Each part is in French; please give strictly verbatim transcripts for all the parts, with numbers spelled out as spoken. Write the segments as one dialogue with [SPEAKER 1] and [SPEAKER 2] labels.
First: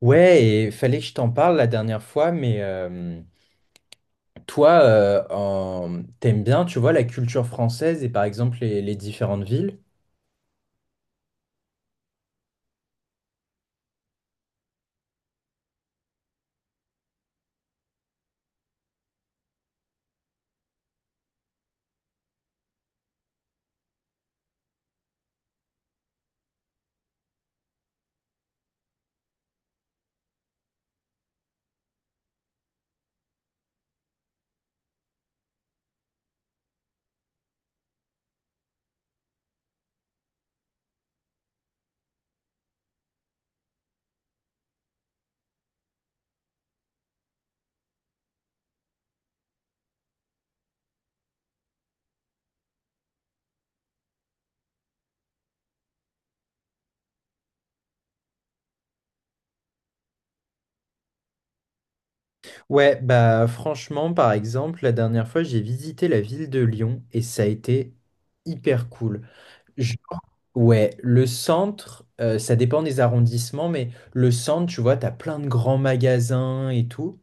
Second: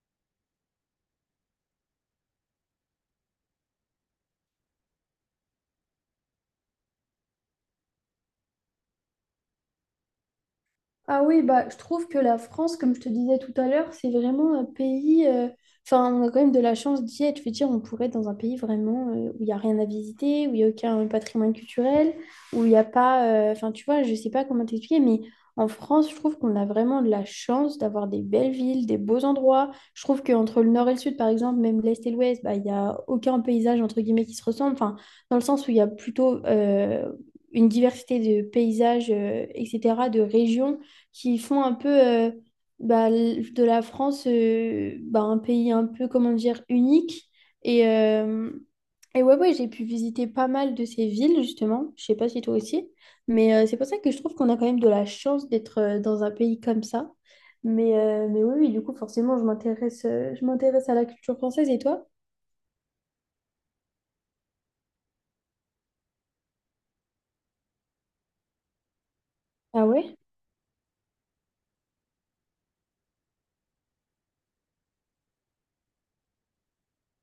[SPEAKER 1] Ouais, et fallait que je t'en parle la dernière fois, mais euh, toi, euh, en- t'aimes bien, tu vois, la culture française et par exemple les, les différentes villes?
[SPEAKER 2] Ah oui, bah, je trouve que la France, comme je te disais tout à l'heure, c'est vraiment un pays. euh, Enfin, on a quand même de la chance d'y être. Je veux dire, on pourrait être dans un pays vraiment euh, où il n'y a rien à visiter, où il n'y a aucun patrimoine culturel, où il n'y a pas. euh, Enfin, tu vois, je ne sais pas comment t'expliquer, mais en France, je trouve qu'on a vraiment de la chance d'avoir des belles villes, des beaux endroits. Je trouve qu'entre le nord et le sud, par exemple, même l'est et l'ouest, bah, il n'y a aucun paysage, entre guillemets, qui se ressemble. Enfin, dans le sens où il y a plutôt. euh, une diversité de paysages, euh, et cetera, de régions qui font un peu euh, bah, l- de la France euh, bah, un pays un peu, comment dire, unique. Et, euh, et ouais, ouais, j'ai pu visiter pas mal de ces villes, justement. Je sais pas si toi aussi. Mais euh, c'est pour ça que je trouve qu'on a quand même de la chance d'être euh, dans un pays comme ça. Mais, euh, mais oui, oui, du coup, forcément, je m'intéresse, euh, je m'intéresse à la culture française. Et toi?
[SPEAKER 1] Ouais, bah franchement, par exemple, la dernière fois, j'ai visité la ville de Lyon et ça a été hyper cool.
[SPEAKER 2] Ah
[SPEAKER 1] Je-
[SPEAKER 2] ouais?
[SPEAKER 1] Ouais, le centre, euh, ça dépend des arrondissements, mais le centre, tu vois, t'as plein de grands magasins et tout.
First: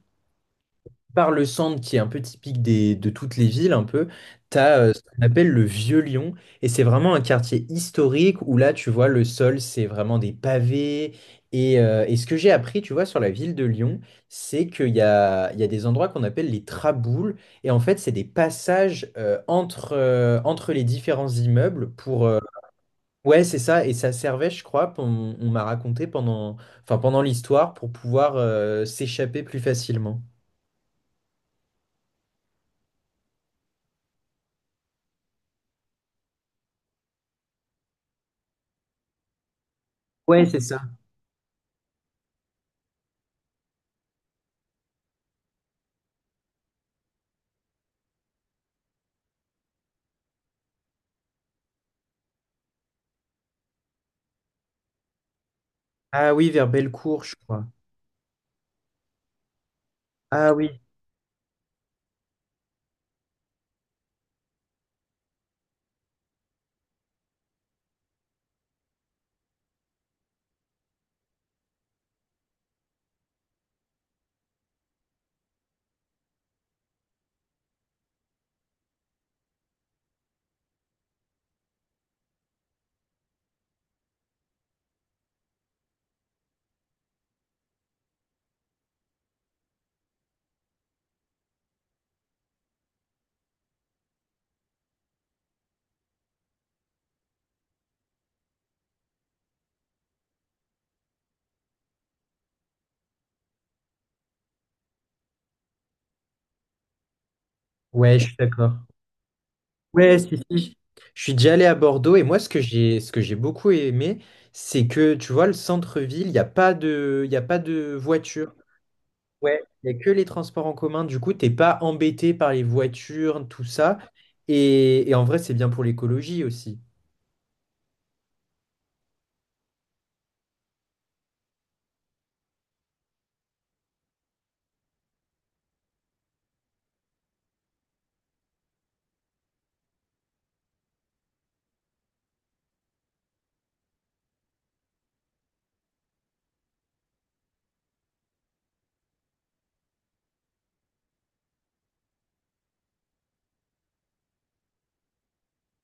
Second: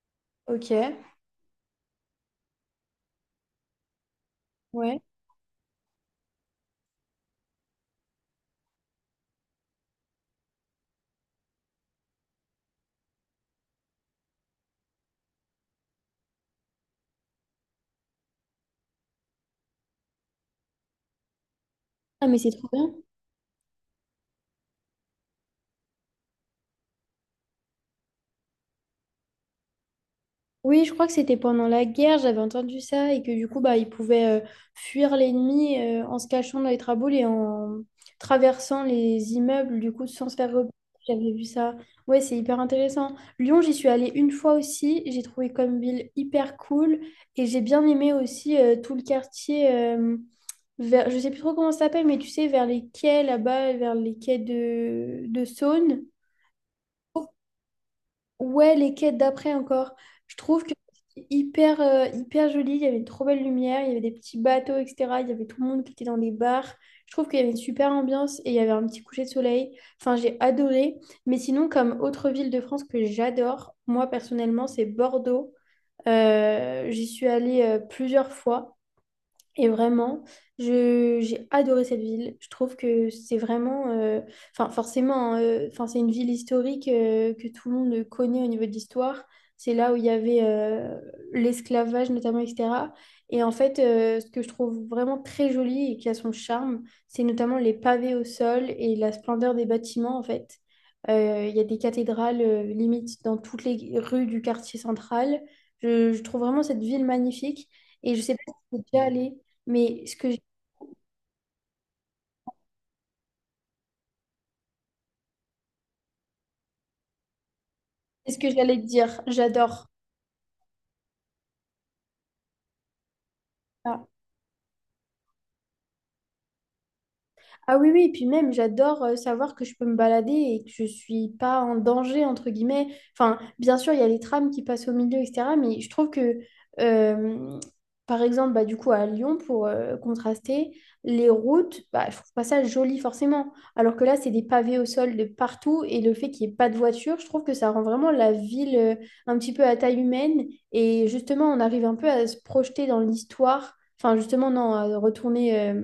[SPEAKER 2] Ok.
[SPEAKER 1] Par le centre qui est un peu typique des, de toutes les villes un peu, t'as euh,
[SPEAKER 2] Ouais.
[SPEAKER 1] ce qu'on appelle le Vieux Lyon, et c'est vraiment un quartier historique où là tu vois le sol c'est vraiment des pavés, et, euh, et ce que j'ai appris tu vois sur la ville de Lyon, c'est qu'il y a, il y a des endroits qu'on appelle les traboules, et en fait c'est des passages euh, entre, euh, entre les différents immeubles pour
[SPEAKER 2] Ah, mais
[SPEAKER 1] euh,
[SPEAKER 2] c'est trop bien.
[SPEAKER 1] ouais, c'est ça. Et ça servait, je crois pour- on, on m'a raconté pendant, enfin pendant l'histoire, pour pouvoir euh, s'échapper plus facilement.
[SPEAKER 2] Oui, je crois que c'était pendant la guerre, j'avais entendu ça, et que du coup, bah, ils pouvaient euh, fuir l'ennemi euh, en se cachant dans les traboules et en traversant les immeubles, du coup, sans se
[SPEAKER 1] Ouais,
[SPEAKER 2] faire
[SPEAKER 1] c'est
[SPEAKER 2] repérer.
[SPEAKER 1] ça.
[SPEAKER 2] J'avais vu ça. Ouais, c'est hyper intéressant. Lyon, j'y suis allée une fois aussi. J'ai trouvé comme ville hyper cool. Et j'ai bien aimé aussi euh, tout le quartier euh, vers, je sais plus trop comment ça s'appelle, mais tu sais, vers les quais là-bas, vers les quais de, de Saône.
[SPEAKER 1] Ah oui, vers Bellecour, je crois.
[SPEAKER 2] Ouais, les quêtes d'après encore. Je
[SPEAKER 1] Ah
[SPEAKER 2] trouve que
[SPEAKER 1] oui,
[SPEAKER 2] c'était hyper, euh, hyper joli. Il y avait une trop belle lumière, il y avait des petits bateaux, et cetera. Il y avait tout le monde qui était dans des bars. Je trouve qu'il y avait une super ambiance et il y avait un petit coucher de soleil. Enfin, j'ai adoré. Mais sinon, comme autre ville de France que j'adore, moi personnellement, c'est Bordeaux. Euh, j'y suis allée euh, plusieurs fois. Et vraiment, je, j'ai adoré cette ville. Je trouve que c'est vraiment, euh, enfin forcément, hein, euh, enfin c'est une ville historique euh, que tout le monde connaît au niveau de l'histoire. C'est là où il y avait euh, l'esclavage notamment, et cetera. Et en fait, euh, ce que je trouve vraiment très joli et qui a son charme, c'est notamment les pavés au sol et la splendeur des bâtiments en fait. Euh, Il y a des cathédrales euh, limite dans toutes les rues du quartier central. Je, je trouve vraiment cette ville magnifique. Et
[SPEAKER 1] ouais,
[SPEAKER 2] je
[SPEAKER 1] je
[SPEAKER 2] sais
[SPEAKER 1] suis
[SPEAKER 2] pas si tu
[SPEAKER 1] d'accord.
[SPEAKER 2] es déjà allé mais ce
[SPEAKER 1] Ouais,
[SPEAKER 2] que,
[SPEAKER 1] si, si. Je suis déjà allé à Bordeaux, et moi, ce que j'ai, ce que j'ai beaucoup aimé, c'est que, tu vois, le centre-ville, il n'y a pas de, il y a pas de
[SPEAKER 2] ce que
[SPEAKER 1] voiture.
[SPEAKER 2] j'allais te dire,
[SPEAKER 1] Ouais, il
[SPEAKER 2] j'adore.
[SPEAKER 1] n'y a que les transports en commun. Du coup, t'es pas embêté par les voitures, tout ça.
[SPEAKER 2] Ça.
[SPEAKER 1] Et, et en vrai, c'est bien pour l'écologie aussi.
[SPEAKER 2] Ah oui, oui, et puis même, j'adore euh, savoir que je peux me balader et que je suis pas en danger, entre guillemets. Enfin, bien sûr, il y a les trams qui passent au milieu, et cetera. Mais je trouve que, euh, par exemple, bah, du coup, à Lyon, pour euh, contraster, les routes, bah, je trouve pas ça joli forcément. Alors que là, c'est des pavés au sol de partout et le fait qu'il n'y ait pas de voiture, je trouve que ça rend vraiment la ville euh, un petit peu à taille humaine. Et justement, on arrive un peu à se projeter dans l'histoire. Enfin, justement, non, à retourner euh,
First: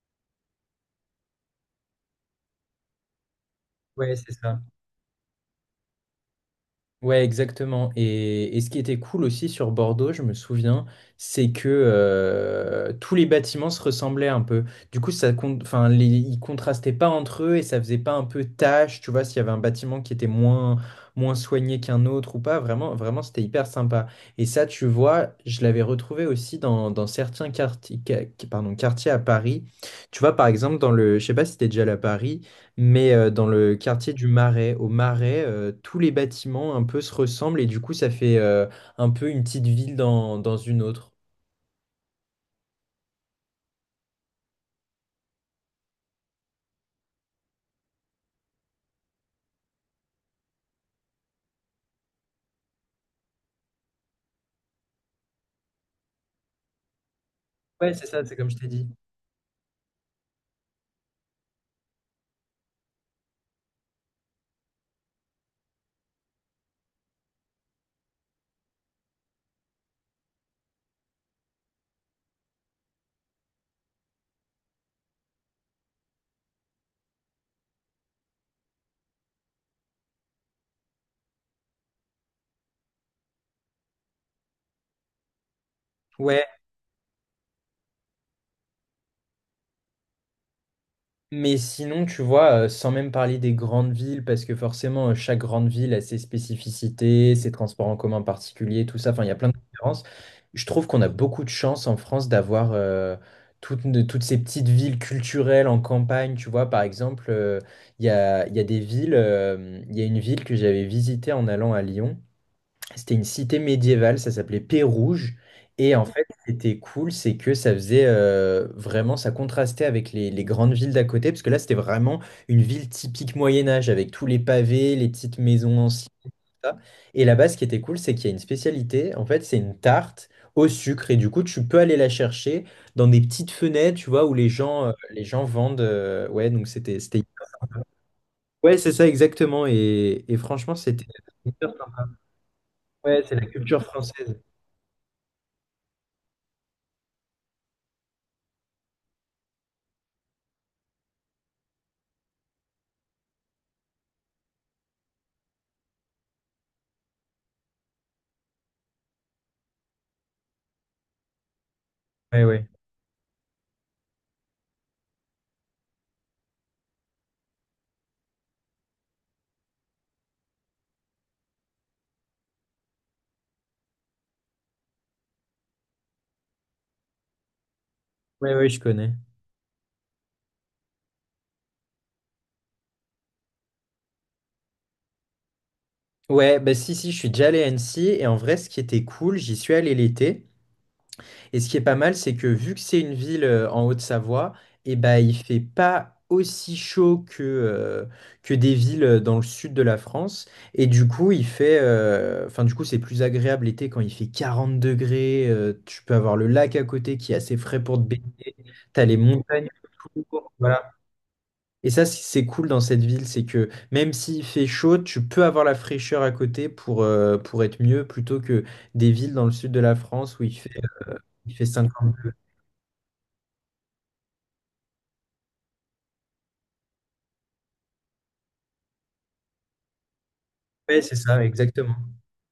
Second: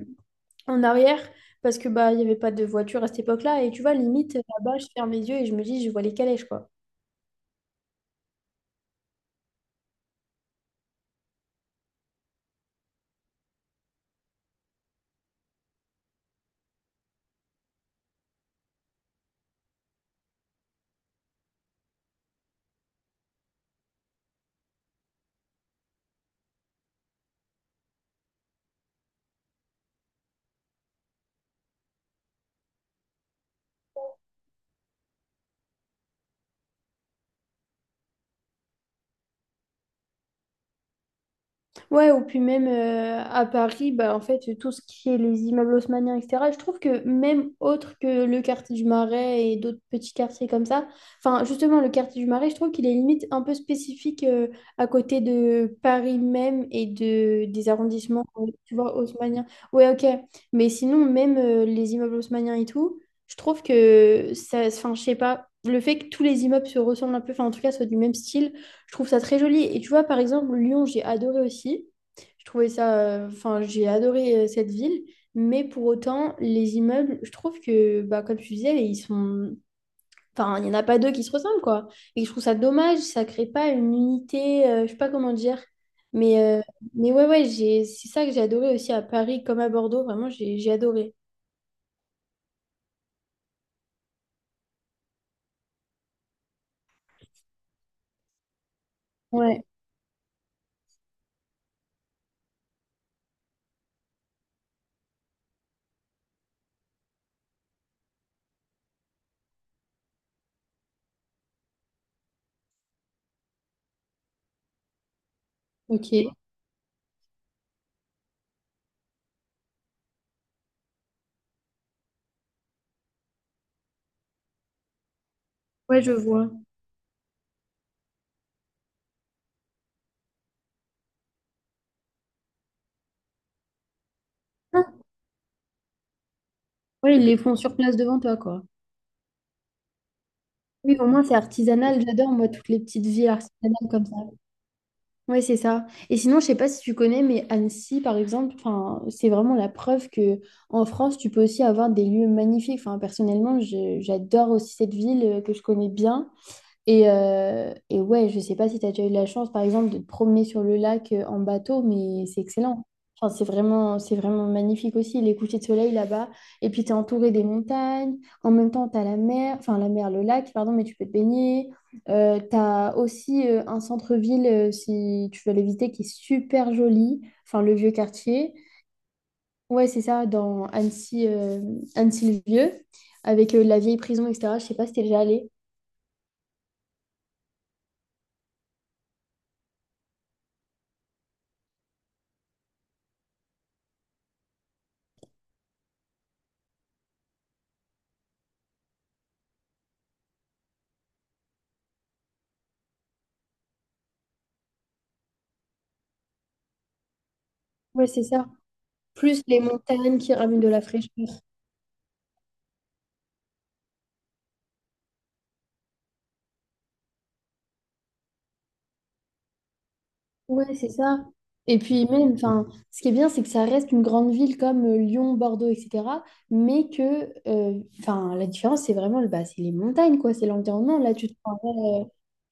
[SPEAKER 2] en arrière parce que bah il n'y avait pas de voiture à cette époque-là. Et tu vois,
[SPEAKER 1] Ouais, c'est
[SPEAKER 2] limite,
[SPEAKER 1] ça.
[SPEAKER 2] là-bas, je ferme les yeux et je me dis, je vois les calèches, quoi.
[SPEAKER 1] Ouais, exactement. Et, et ce qui était cool aussi sur Bordeaux, je me souviens, c'est que euh, tous les bâtiments se ressemblaient un peu. Du coup, ça, con- enfin, les- ils contrastaient pas entre eux et ça faisait pas un peu tâche, tu vois, s'il y avait un bâtiment qui était moins, moins soigné qu'un autre ou pas. Vraiment, vraiment, c'était hyper sympa. Et ça, tu vois, je l'avais retrouvé aussi dans, dans certains quartiers, ca- pardon, quartiers à Paris. Tu vois, par exemple, dans le, je sais pas si t'es déjà allé à Paris. Mais euh, dans le quartier du Marais, au Marais, euh, tous les bâtiments un peu se ressemblent et du coup, ça fait euh, un peu une petite ville dans, dans une autre.
[SPEAKER 2] Ouais, ou puis même euh, à Paris, bah, en fait, tout ce qui est les immeubles haussmanniens, et cetera, je trouve que même autre que le quartier du Marais et d'autres petits quartiers comme ça, enfin, justement, le quartier du Marais, je trouve qu'il est limite un peu spécifique euh, à côté de Paris même et de, des
[SPEAKER 1] Ouais, c'est ça,
[SPEAKER 2] arrondissements,
[SPEAKER 1] c'est
[SPEAKER 2] euh,
[SPEAKER 1] comme je t'ai
[SPEAKER 2] tu
[SPEAKER 1] dit.
[SPEAKER 2] vois, haussmanniens. Ouais, ok, mais sinon, même euh, les immeubles haussmanniens et tout, je trouve que ça, enfin, je sais pas, le fait que tous les immeubles se ressemblent un peu, enfin, en tout cas, soient du même style, je trouve ça très joli. Et tu vois, par exemple, Lyon, j'ai adoré aussi. Je trouvais ça, euh, enfin, j'ai adoré euh, cette ville. Mais pour autant, les immeubles, je trouve que, bah, comme tu disais, ils sont, enfin, il n'y en a pas deux qui se ressemblent, quoi. Et je trouve ça dommage, ça crée pas une unité, euh, je sais pas comment dire. Mais,
[SPEAKER 1] Ouais,
[SPEAKER 2] euh, mais ouais, ouais, j'ai, c'est ça que j'ai adoré aussi à Paris comme à Bordeaux. Vraiment, j'ai, j'ai adoré.
[SPEAKER 1] mais sinon, tu vois, euh, sans même parler des grandes villes, parce que forcément, euh, chaque grande ville a ses spécificités, ses transports en commun particuliers, tout ça, enfin, il y a plein de
[SPEAKER 2] Ouais,
[SPEAKER 1] différences. Je trouve qu'on a beaucoup de chance en France d'avoir euh, toutes, de- toutes ces petites villes culturelles en campagne, tu vois, par exemple, euh, il y a, il y a des villes, euh, il y a une ville que j'avais visitée en allant à Lyon. C'était une cité médiévale, ça s'appelait Pérouge. Et en fait,
[SPEAKER 2] ok.
[SPEAKER 1] c'était cool, c'est que ça faisait euh, vraiment, ça contrastait avec les, les grandes villes d'à côté, parce que là, c'était vraiment une ville typique Moyen-Âge, avec tous les pavés, les petites maisons
[SPEAKER 2] Ouais,
[SPEAKER 1] anciennes,
[SPEAKER 2] je
[SPEAKER 1] tout
[SPEAKER 2] vois.
[SPEAKER 1] ça. Et là-bas, ce qui était cool, c'est qu'il y a une spécialité, en fait, c'est une tarte au sucre. Et du coup, tu peux aller la chercher dans des petites fenêtres, tu vois, où les gens,
[SPEAKER 2] Ah,
[SPEAKER 1] euh, les gens vendent. Euh, ouais, donc c'était,
[SPEAKER 2] ouais,
[SPEAKER 1] c'était...
[SPEAKER 2] ils les font sur place devant toi, quoi.
[SPEAKER 1] Ouais, c'est ça, exactement. Et, et franchement,
[SPEAKER 2] Oui,
[SPEAKER 1] c'était...
[SPEAKER 2] au moins, c'est artisanal. J'adore, moi, toutes les petites
[SPEAKER 1] Ouais,
[SPEAKER 2] villes
[SPEAKER 1] c'est la culture
[SPEAKER 2] artisanales comme ça.
[SPEAKER 1] française.
[SPEAKER 2] Ouais, c'est ça. Et sinon, je sais pas si tu connais, mais Annecy, par exemple, enfin, c'est vraiment la preuve que en France, tu peux aussi avoir des lieux magnifiques. Enfin, personnellement, je- j'adore aussi cette ville euh, que je connais bien. Et, euh, et ouais, je sais pas si tu as déjà eu la chance, par exemple, de te promener sur le lac euh, en bateau, mais c'est
[SPEAKER 1] Ouais, ouais.
[SPEAKER 2] excellent. Enfin, c'est vraiment, c'est vraiment magnifique aussi, les couchers de soleil là-bas. Et puis, tu es entouré des montagnes. En même temps, tu as la mer, enfin la mer, le lac, pardon, mais tu peux te baigner. Euh, tu as aussi euh, un centre-ville, euh, si tu veux l'éviter, qui est super joli. Enfin, le vieux quartier.
[SPEAKER 1] Ouais, ouais, je connais.
[SPEAKER 2] Ouais, c'est ça, dans Annecy, euh, Annecy-le-Vieux, avec euh, la vieille prison, et cetera. Je sais pas si t'es déjà allé.
[SPEAKER 1] Ouais, bah si, si, je suis déjà allé à Annecy et en vrai, ce qui était cool, j'y suis allé l'été. Et ce qui est pas mal, c'est que vu que c'est une ville euh, en Haute-Savoie, et bah il fait pas aussi chaud que, euh, que des villes euh, dans le sud de la France. Et du coup, il fait. Euh, Enfin, du coup, c'est plus agréable l'été quand il fait quarante degrés. Euh, tu peux avoir le lac à côté qui est assez frais pour te
[SPEAKER 2] Ouais, c'est ça,
[SPEAKER 1] baigner. T'as les
[SPEAKER 2] plus les
[SPEAKER 1] montagnes
[SPEAKER 2] montagnes qui
[SPEAKER 1] autour,
[SPEAKER 2] ramènent de la
[SPEAKER 1] voilà.
[SPEAKER 2] fraîcheur.
[SPEAKER 1] Et ça, c- c'est cool dans cette ville, c'est que même s'il fait chaud, tu peux avoir la fraîcheur à côté pour, euh, pour être mieux plutôt que des villes dans le sud de la France où il fait,
[SPEAKER 2] Ouais, c'est ça.
[SPEAKER 1] il fait
[SPEAKER 2] Et puis
[SPEAKER 1] cinquante degrés.
[SPEAKER 2] même, enfin, ce qui est bien, c'est que ça reste une grande ville comme euh, Lyon, Bordeaux, et cetera. Mais que, euh, enfin, la différence, c'est vraiment, le- bah, c'est les montagnes, quoi, c'est l'environnement.
[SPEAKER 1] Ouais,
[SPEAKER 2] Là,
[SPEAKER 1] c'est
[SPEAKER 2] tu te
[SPEAKER 1] ça,
[SPEAKER 2] prends,
[SPEAKER 1] exactement.
[SPEAKER 2] euh,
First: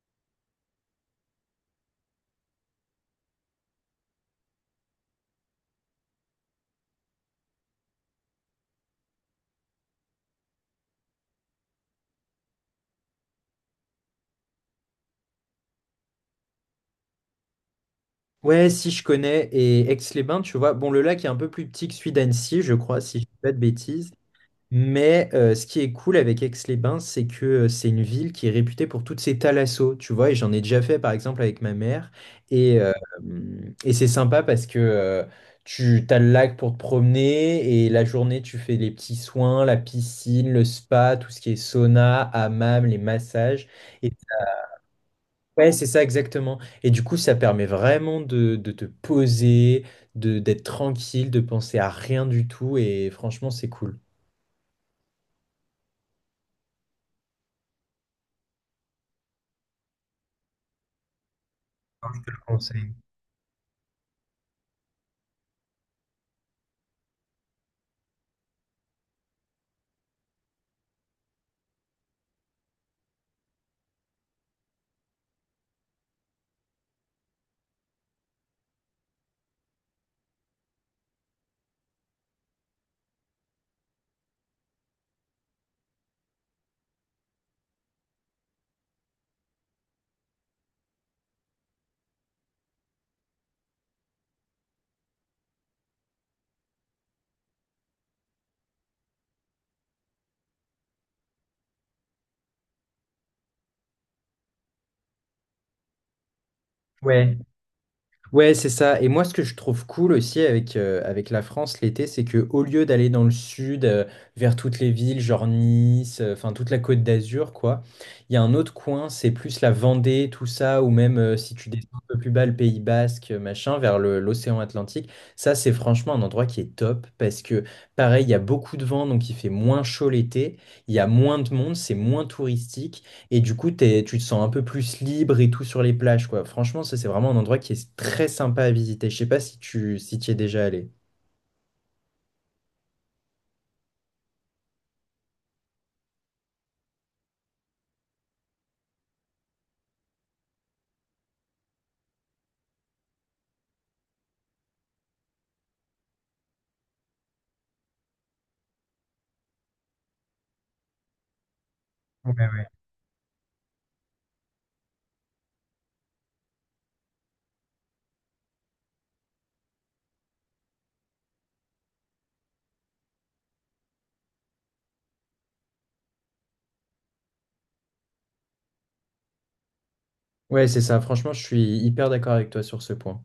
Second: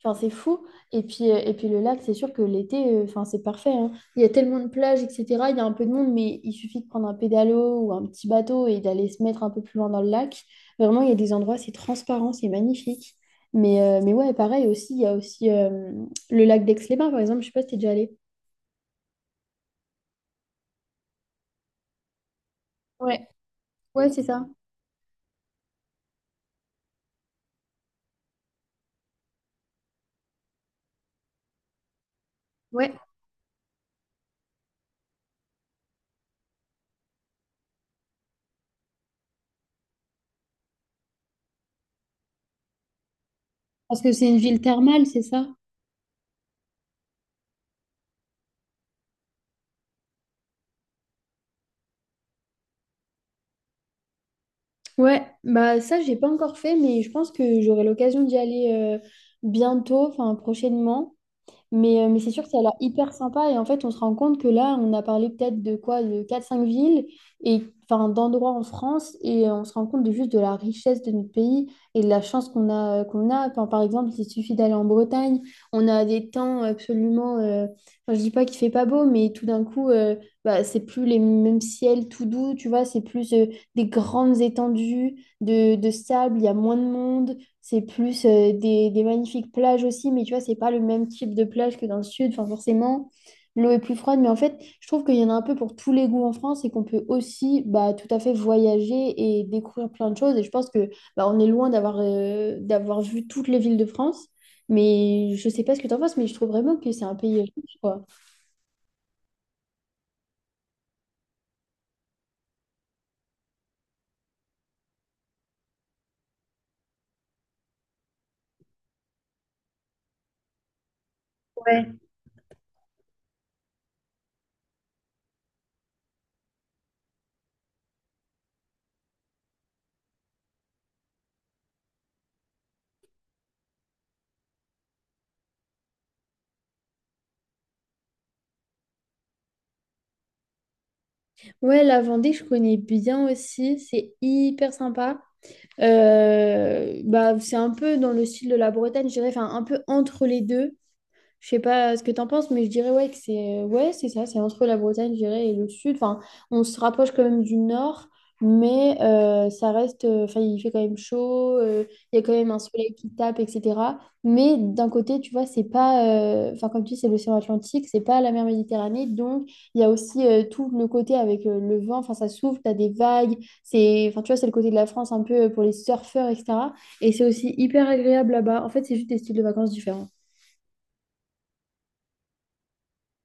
[SPEAKER 2] enfin, c'est fou. Et puis, euh, et puis le lac, c'est sûr que l'été, euh, enfin, c'est parfait, hein. Il y a tellement de plages, et cetera. Il y a un peu de monde, mais il suffit de prendre un pédalo ou un petit bateau et d'aller se mettre un peu plus loin dans le lac. Vraiment, il y a des endroits, c'est transparent, c'est magnifique. Mais, euh, mais ouais, pareil aussi, il y a aussi euh, le lac d'Aix-les-Bains, par exemple, je sais pas si t'es déjà allé.
[SPEAKER 1] Ouais, si je connais. Et Aix-les-Bains, tu vois. Bon, le lac est un peu plus petit que celui d'Annecy, je crois, si je
[SPEAKER 2] Ouais,
[SPEAKER 1] dis pas de
[SPEAKER 2] ouais,
[SPEAKER 1] bêtises.
[SPEAKER 2] c'est ça.
[SPEAKER 1] Mais euh, ce qui est cool avec Aix-les-Bains, c'est que euh, c'est une ville qui est réputée pour toutes ses thalassos, tu vois, et j'en ai déjà fait par exemple avec ma mère, et, euh,
[SPEAKER 2] Ouais,
[SPEAKER 1] et c'est sympa parce que euh, tu as le lac pour te promener, et la journée tu fais les petits soins, la piscine, le spa, tout ce qui est sauna, hammam, les massages,
[SPEAKER 2] parce
[SPEAKER 1] et
[SPEAKER 2] que c'est une ville thermale, c'est ça?
[SPEAKER 1] ouais, c'est ça exactement, et du coup ça permet vraiment de, de te poser, de, d'être tranquille, de penser à rien du tout, et franchement c'est cool.
[SPEAKER 2] Ouais. Bah ça, j'ai pas encore fait, mais je pense que j'aurai l'occasion d'y aller euh, bientôt, enfin prochainement. Mais, euh, mais
[SPEAKER 1] Je te
[SPEAKER 2] c'est
[SPEAKER 1] le
[SPEAKER 2] sûr que ça a l'air
[SPEAKER 1] conseille.
[SPEAKER 2] hyper sympa. Et en fait, on se rend compte que là, on a parlé peut-être de quoi, de quatre cinq villes, et enfin d'endroits en France, et euh, on se rend compte de juste de la richesse de notre pays et de la chance qu'on a, euh, qu'on a. Enfin, par exemple, il suffit d'aller en Bretagne, on a des temps absolument. Euh, enfin, je dis pas qu'il fait pas beau, mais tout d'un coup, euh, bah, c'est plus les mêmes ciels tout doux, tu vois, c'est plus euh, des grandes étendues de, de sable, il y a moins de monde. C'est plus euh, des, des magnifiques plages aussi, mais tu vois, c'est pas le même type de plage que dans le sud. Enfin, forcément, l'eau est plus froide, mais en fait, je trouve qu'il y en a un peu pour tous les goûts en France et qu'on peut aussi bah, tout à fait voyager et découvrir plein de choses. Et je pense que bah, on est loin d'avoir euh, d'avoir vu toutes les villes de France, mais je sais pas ce que t'en penses, mais je trouve vraiment que c'est un
[SPEAKER 1] Ouais.
[SPEAKER 2] pays riche, quoi.
[SPEAKER 1] Ouais, c'est ça. Et moi, ce que je trouve cool aussi avec, euh, avec la France l'été, c'est que au lieu d'aller dans le sud, euh, vers toutes les villes, genre Nice, euh, enfin toute la Côte d'Azur, quoi, il y a un autre coin, c'est plus la Vendée, tout ça, ou même euh, si tu descends
[SPEAKER 2] Ouais.
[SPEAKER 1] un peu plus bas, le Pays Basque, euh, machin, vers le- l'océan Atlantique. Ça, c'est franchement un endroit qui est top parce que, pareil, il y a beaucoup de vent, donc il fait moins chaud l'été, il y a moins de monde, c'est moins touristique. Et du coup, t'es- tu te sens un peu plus libre et tout sur les plages, quoi. Franchement, ça, c'est vraiment un endroit qui est très sympa à visiter. Je sais pas si tu si t'y es déjà allé.
[SPEAKER 2] Ouais, la Vendée, je connais bien aussi. C'est hyper sympa. Euh, bah, c'est un peu dans le style de la Bretagne, je dirais, enfin, un peu entre les deux. Je sais pas ce que t'en penses, mais je dirais ouais que c'est ouais, c'est ça, c'est entre la Bretagne, je dirais, et le sud. Enfin, on se rapproche quand même du nord, mais euh, ça reste. euh, Enfin, il fait quand même chaud, euh, il y a quand
[SPEAKER 1] Ouais,
[SPEAKER 2] même un
[SPEAKER 1] ouais.
[SPEAKER 2] soleil qui tape, et cetera. Mais d'un côté, tu vois, c'est pas. euh, Enfin, comme tu dis, c'est l'océan Atlantique, c'est pas la mer Méditerranée, donc il y a aussi euh, tout le côté avec euh, le vent. Enfin, ça souffle, t'as des vagues. C'est. Enfin, tu vois, c'est le côté de la France un peu euh, pour les surfeurs, et cetera. Et c'est aussi hyper agréable là-bas. En fait, c'est juste des styles de vacances différents.
[SPEAKER 1] Ouais, c'est ça. Franchement, je suis hyper d'accord avec toi sur ce point.